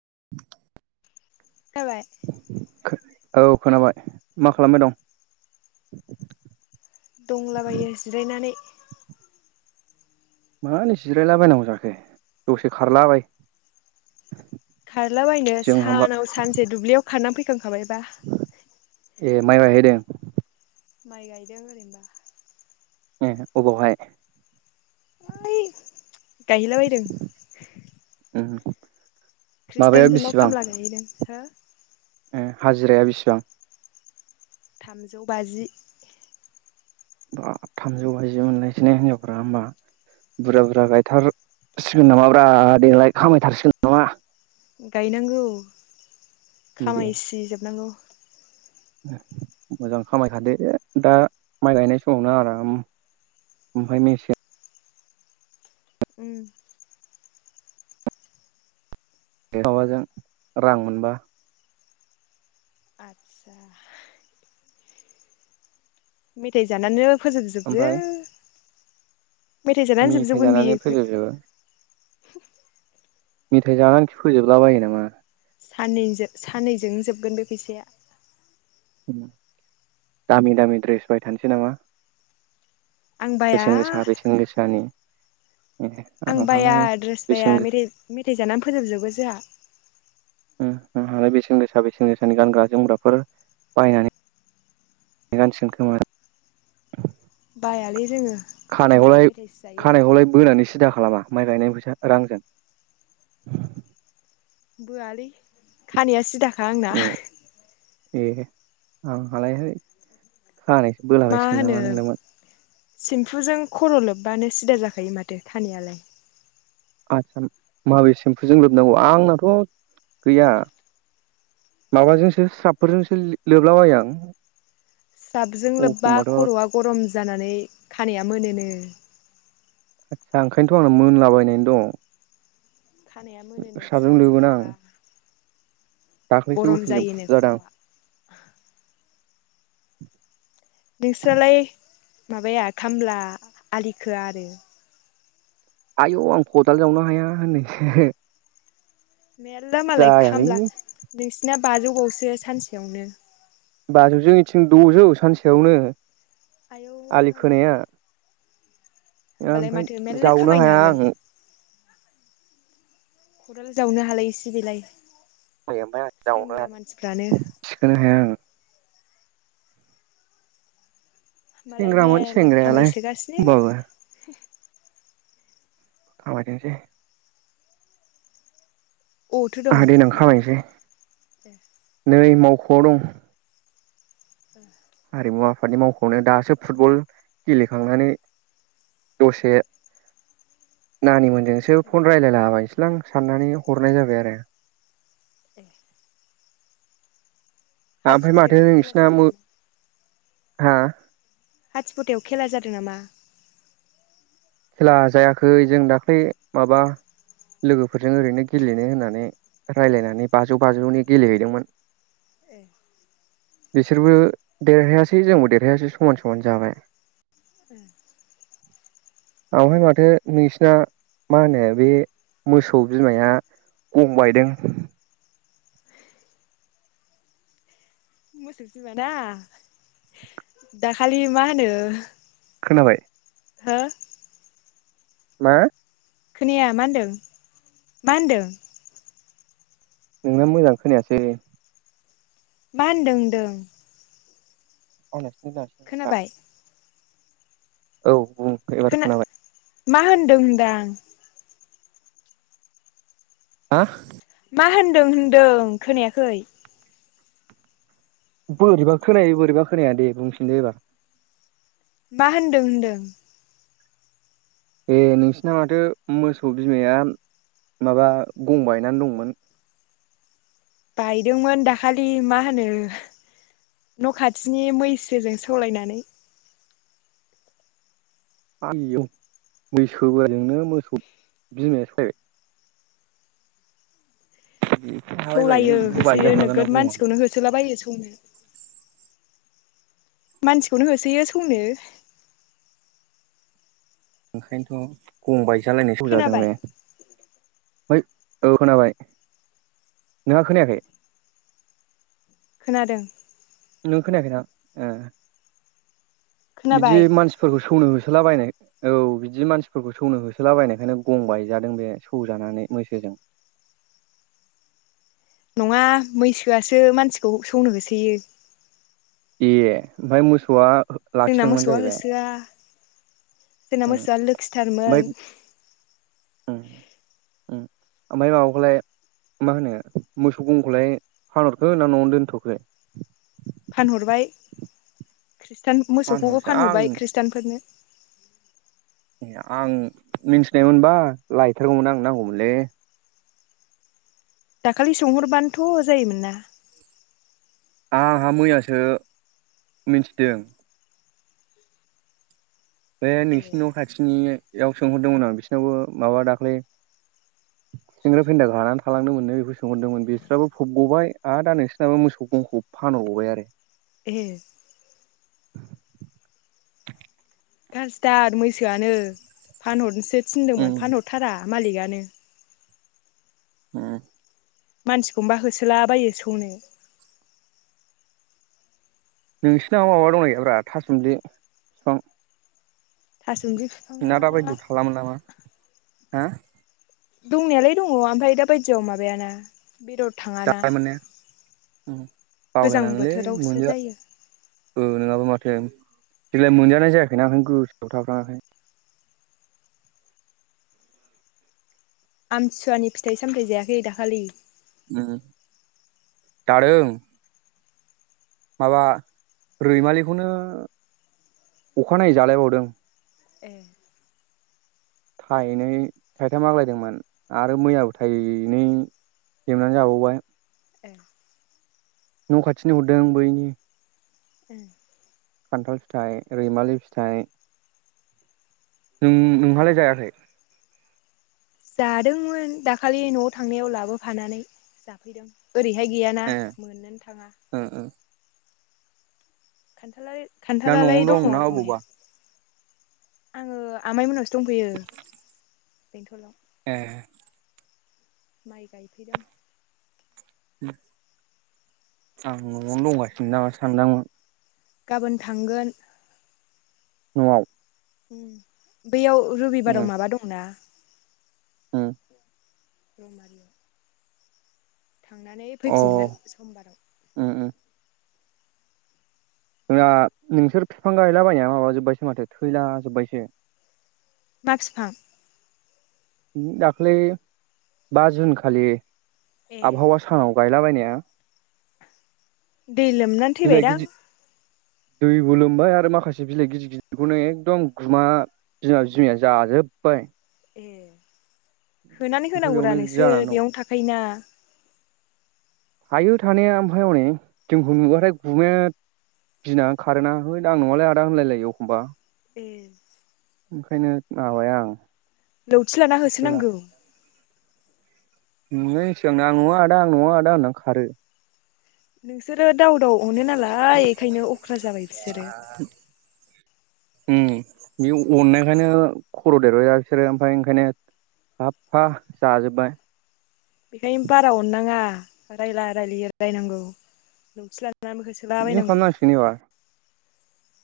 [inaudible] [unintelligible] औ खोनाबाय मा खालामबाय दं? दंलाबायो जिरायनानै मानो जिरायलाबायनांगौ जाखो दसे खारलाबाय खारलाबायनो जों हामबा सानाव सानसे दुब्लियाव खारनानै फैखांखाबायबा ए माइ गाहैदों माइ गायदों ओरैनोबा ए अबावहाय? ओइ गायहैला बायदों उम माबाया खृष्टानफोरनाव खामला गायहैदों हो ए हाजिराया बेसिबां? थामजौ बाजि। बाब थामजौ बाजि मोनलायसैना हिनजावफोरा होमबा बुरजा बुरजा गायथार सिगोन नामाब्रा देग्लायलाय खामायथारसिगोन नामा? गायनांगौ दे खामायसि जोबनांगौ मोजां खामायखादो दा माइ गायनाय समावनो आराम ओमफाय मेसे उम माबाजों रां मोनबा आथसा मेथाइ जानानै फोजोबजोबो ओमफ्राय मेथाइ जानानो जोबजोबगोन जानानै बियो फोजोबजोबो मेथाय जानानै फोजोबला बायो नामा? सानैजोब साननैजोंनो जोबगोन बे फैसाया। दामि दामि ड्रेस बायथानोसै नामा? आं बाया बेसेन गोसा बेसेन गोसानि ए आं बाया आंहालाय ड्रेस बेसेन बाया गोसा मेथाइ जा मेथाय जानानै फोजोबजोबगोन सो आं बेसेन गोसा बेसेन गोसानि गानग्रा जोमग्राफोर बायनानै गानसिगोन खोमा बायालै जोङो जा खानायखौलाय मेथाइसो जायो खानायखौलाय बोनानैसो सिदा खालामा माइ गायनायनि फैसा रांजों? बोआलै खानाया सिदाखा आंना ए ए आंहालाय खानायसो मा बोलाबायसिगोन होनो नामा नोंदोंमोन। सेम्फुजों खर' लोब्बानो सिदा जाखायो माथो खानायालाय। [unintelligible] माबे सेम्पुजों लोबनांगौ आंनाथ' गैया माबाजोंसो स्राबफोरजोंसो लोबलाबबाय आं। स्राबजों लोब्बा एखमबाथ' खर'आ गरम जानानै खानाया मोनोनो। आदसा ओंखायनोथ' आंनो मोनलाबायनायनै दं। खानाया मोनोनो स्राबजों लोबोना आं लोब्बा। दाख्लैसो गरम उखिलजों जायोनो फुजादां खर'आ। नोंस्रालाय माबाया खामला आलिखोआ आरो आयौ आं खदाल जावनो हाया होननायसो मेरला मालाय जायालै खामला नोंसिना बाजौबावसो सानसेयावनो बाजौजों इथिं द'जौ सानसेयावनो। आयौ आलि मालाय खोनाया होमबालाय ओमफ्राय माथो मेरला जावनो खामायनो हाया हागोन आं खदाल जावनो हालाय सै बेलाय ओमफ्राय आं सेंग्रा मानसिफ्रानो जावनोनानै थिखोनो हाया आङो मालाय सेंग्रामोन मेरला सेंग्रायालाय खामायसोगासिनो होमबाबो खामाय थोंसै अबावथो दं आंहा देनां ना खामायसै ए नै मावख'आव दं। ए हारिमु आफादनि मावखौनो दासो फुटबल गेलेखांनानै दसे नानि मोनजोंसो फन रायजलायला बायसैलां साननानै हरनाय जाबाय आरो। ए। ओमफ्राय माथो हाथिबुथायाव खेला नोंसिना जादों मो नामा हा हाथिबुथायाव खेला जादों नामा? खेला जायाखै जों दाख्लै माबा लोगोफोरजों ओरैनो गेलेनो होननानै ए रायलायनानै बाजौ बाजौनि गेलेहैदोंमोन। ए। बिसोरबो देरहायासै जोंबो देरहायासै समान समान जाबाय। ए। ओमफ्राय माथो नोंसिना मा होनो बे मोसौ बिमाया गं बायदों? मोसौ बिमाना दाखालि मा होनो खोनाबाय? हो? मा? खोनाया मा होनदों मा होनदों? नोंना मोजां खोनायासै। मा होनदों होन्दों? [unintelligible] ना? औ। एबार खोना खोनाबाय मा होनदों होनदां? हा? मा होनदों होनदों खोनायाखै? बोरैबा खोनायो बोरैबा खोनाया दे बुंफिनदो एबार। मा होनदों होनदों? ए नोंसिना माथो मोसौ बिमाया माबा गंबायायनानै दंमोन? बायदोंमोन दाखालि मा होनो न' खाथिनि मैसोजों सौलायनानै आइऔ मैसो बाजोंनो मोसौ बिमाया सफायबाय उम। सौलायो होसोयो नोगोद मानसिखौनो होसोलाबायो सौनो। मानसिखौनो होसोयो सौनो। ओंखायनोथ' गं बायजालायनाय सौजादों खोनाबाय बे। फाय औ खोनाबाय नोंहा खोनायाखै। खोनादों। नों खोनायाखैना ए बिदि खोनाबाय मानसिफोरखौ सौनो हो सोलाबायनाय औ बिदि मानसिफोरखौ सौनो होसोलाबायनायखायनो गं बायजादों बे सौजानानै मैसोजों। [inaudible] नङा मैसोआसो मानसिखौ सौनो होसोयो। ए ओमफ्राय मोसौआ जोंना लाखिदोंमोन मोसौआ जाहैबाय होसोआ। जोंना उम मोसौआ लोखिथारमोन। उम-उम ओमफ्राय माबाखौलाय मा होनो मोसौ गंखौलाय फानहरखो ना न'आवनो दोनथ'खो? फानहरबाय ख्रिस्टान मोसौखौबो फानहरसै आं फानहरबाय ख्रिस्टफोरनो ए आं मिन्थिनायमोनबा लायथारगौमोन आं नांगौमोनलै। दाखालि सोंहरबानोथ' जायोमोन ना। आंहा मैयासो मिथिदों। बे ए नोंसिनि न' खाथिनियाव सोंहरदोंमोन आं बिसोरनावबो माबा दाख्लै सेंग्रा फेन्दाखौ लाना थालांदों मोननो बेखौ सोंहरदोंमोन बिसोरनाबो फबग'बाय आरो दा नोंसोरनाबो मोसौ गंखौ फान हर बावबाय आरो। ए। गाज्रिदार मैसोआनो फानहरनोसो थिनदोंमोन उम फानहरथारा हा मालिकआनो। हम। मानसिखौनोबा होसोलाबायो सौनो। नोंसिनाव माबा दंना गैया ब्रा थासमलि बिफां। थासुमलि बिफाङा ना दा बायदियाव थालामोन नामा हो? दंनायालाय दङ ओमफ्राय दा बायदियाव माबायाना बेदर थाङाना। जानाय मोननाया उम गोजां बावलायलाङोलै बोथोरावसो मोनजा जायो ओ नङाबो माथो। देग्लाय मोनजानाय जायाखैना ओंखायनो गोसोआव थाफ्लाङाखै। आमथिसुवानि फिथाइ-सामथाय जायाखै दाखालि? उम जादों। माबा रैमालिखौनो अखानायै जालायबावदों। ए। [inaudible] थायनै थाइथाम आग्लायदोंमोन आरो मैयाबो थायनै लेबनानै जाबावबाय। ए न' खाथिनि हरदों बैनि खान्थाल फिथाइ, रैमालि फिथाइ। नों-नोंहालाय जायाखै? जादोंमोन दाखालि न'आव थांनायाव लाबोफानानै जाफैदों। ओरैहाय गैयाना ए मोननोनो थाङा। ओ ओ दा खान्थालालाय-खान्थालालाय न'आवनो दङ दं ना अबावबा दंनाया। आङो आमाइ मोनावसो दंफैयो बेंथ'लाव। ए। माइ गायफैदों। उम। आं न'आवनो दंगासिनो नामा सानदोंमोन गाबोन थांगोन न'आव। ओम बैयाव रबिबाराव उम माबा दंना उम [unintelligible] थांनानै अ फैफिनगोन समबाराव। उम उम जोंना नोंसोर बिफां गायलाबायनाया माबाजोबबायसो माथो थैला जोबबायसो। मा फिफां? दाख्लै बा जुन खालि ए आबहावा सानाव। गायलाबायनाया। दै लोमनानै बिलाइ थैबायदां गिदि दैबो लोमबाय आरो माखासे बिलाइ गिदिर गिदिरखौनो एकदम गुमा बिमा बिमाया जाजोब बाय। ए होनानै ओमफ्राय होनांगौरा बेयावनो बिदि नोंसोर जानानै दं बेयावनो थाखायोना। थायो थानाया ओमफाय हनै जोंखौ नुबाथाय गुमाया गिना खारो ना होट आं नङालै आदा होनलायलायो एखमबा ए ओंखायनो माबाया आं। लौथि लाना होसोनांगौ। नुनायनि सिगांनो आं नंआ आदा आं नंआ आदा होननानै खारो। नोंसोरो दाउ दाउ अनो नालाय बेखायनो अख्रा जाबाय बिसोरो। ओम बे अननायखायनो खर' देरबायबा बिसोरो ओमफाय ओंखायनो साफा जाजोब्बाय। बेखायनो बारा अननाङा रायला रायलि रायनांगौ लावथि बिदिनो खालामनांसिगोन एबार।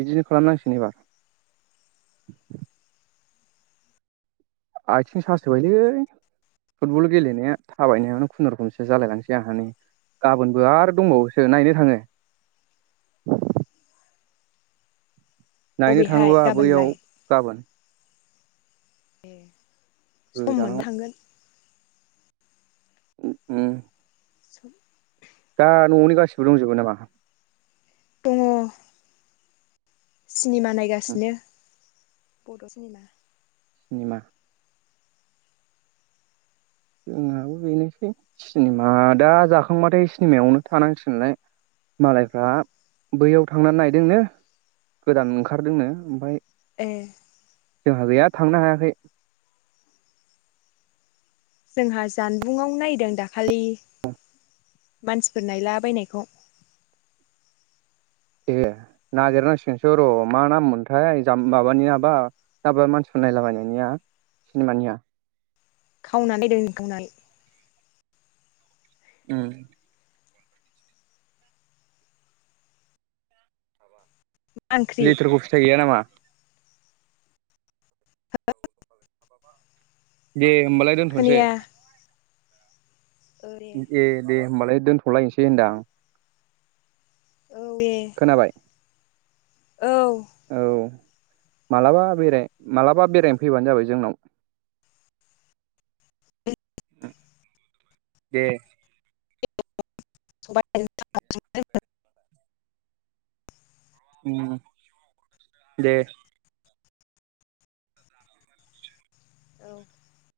बिदिनो खालामनांसिगोन एबार। आथिं सासोबायलै। फुटबल गेलेनाया थाबायनायावनो खुनुरुखुमसो जालाय लांसै आंहा नै। गाबोनबो आरो दंबावोसो नायनो थाङो। नायनो अबेहाय थाङोबा गाबोनलाय बैयाव गाबोन ए सम गोजानाव मोनबा थांगोन। ओ ओम। [unintelligible] दा न'नि गासिबो दंजोबो नामा? दङ। सिनेमा नायगासिनो बड' सिनेमा। सिनेमा जोंहाबो बेनोसै सिनेमा दा जाखांबाथाय सिनेमायावनो थानांसिगोनलाय। मालायफ्रा बैयाव थांनानै नायदोंनो गोदान ओंखारदोंनो ओमफाय ए। जोंहा गैया थांनो हायाखै। जोंहा जानबुंआव नायदों दाखालि। मानसिफोर नायला बायनायखौ। ए नागिरनांसिगोनसो र' मा नाम मोनथाय जाम्बा माबानिआबा मानसिफोर नायलाबायनायनिया सिनेमानिया खावनानै दोन खावनानै ओम मा ओंख्रि लेथुखु फिथाइ गैया नामा? हेलौ दे होमबालाय दोनथ'सै। खोनाया औ दे ए दे होनबालाय दोनथ'लायसै होनदां। औ दे खोनाबाय औ मालाबा बेराय माबलाबा बेरायनो फैबानो जाबाय जोंनाव [inaudible] दे [unintelligible] उम दे [inaudible]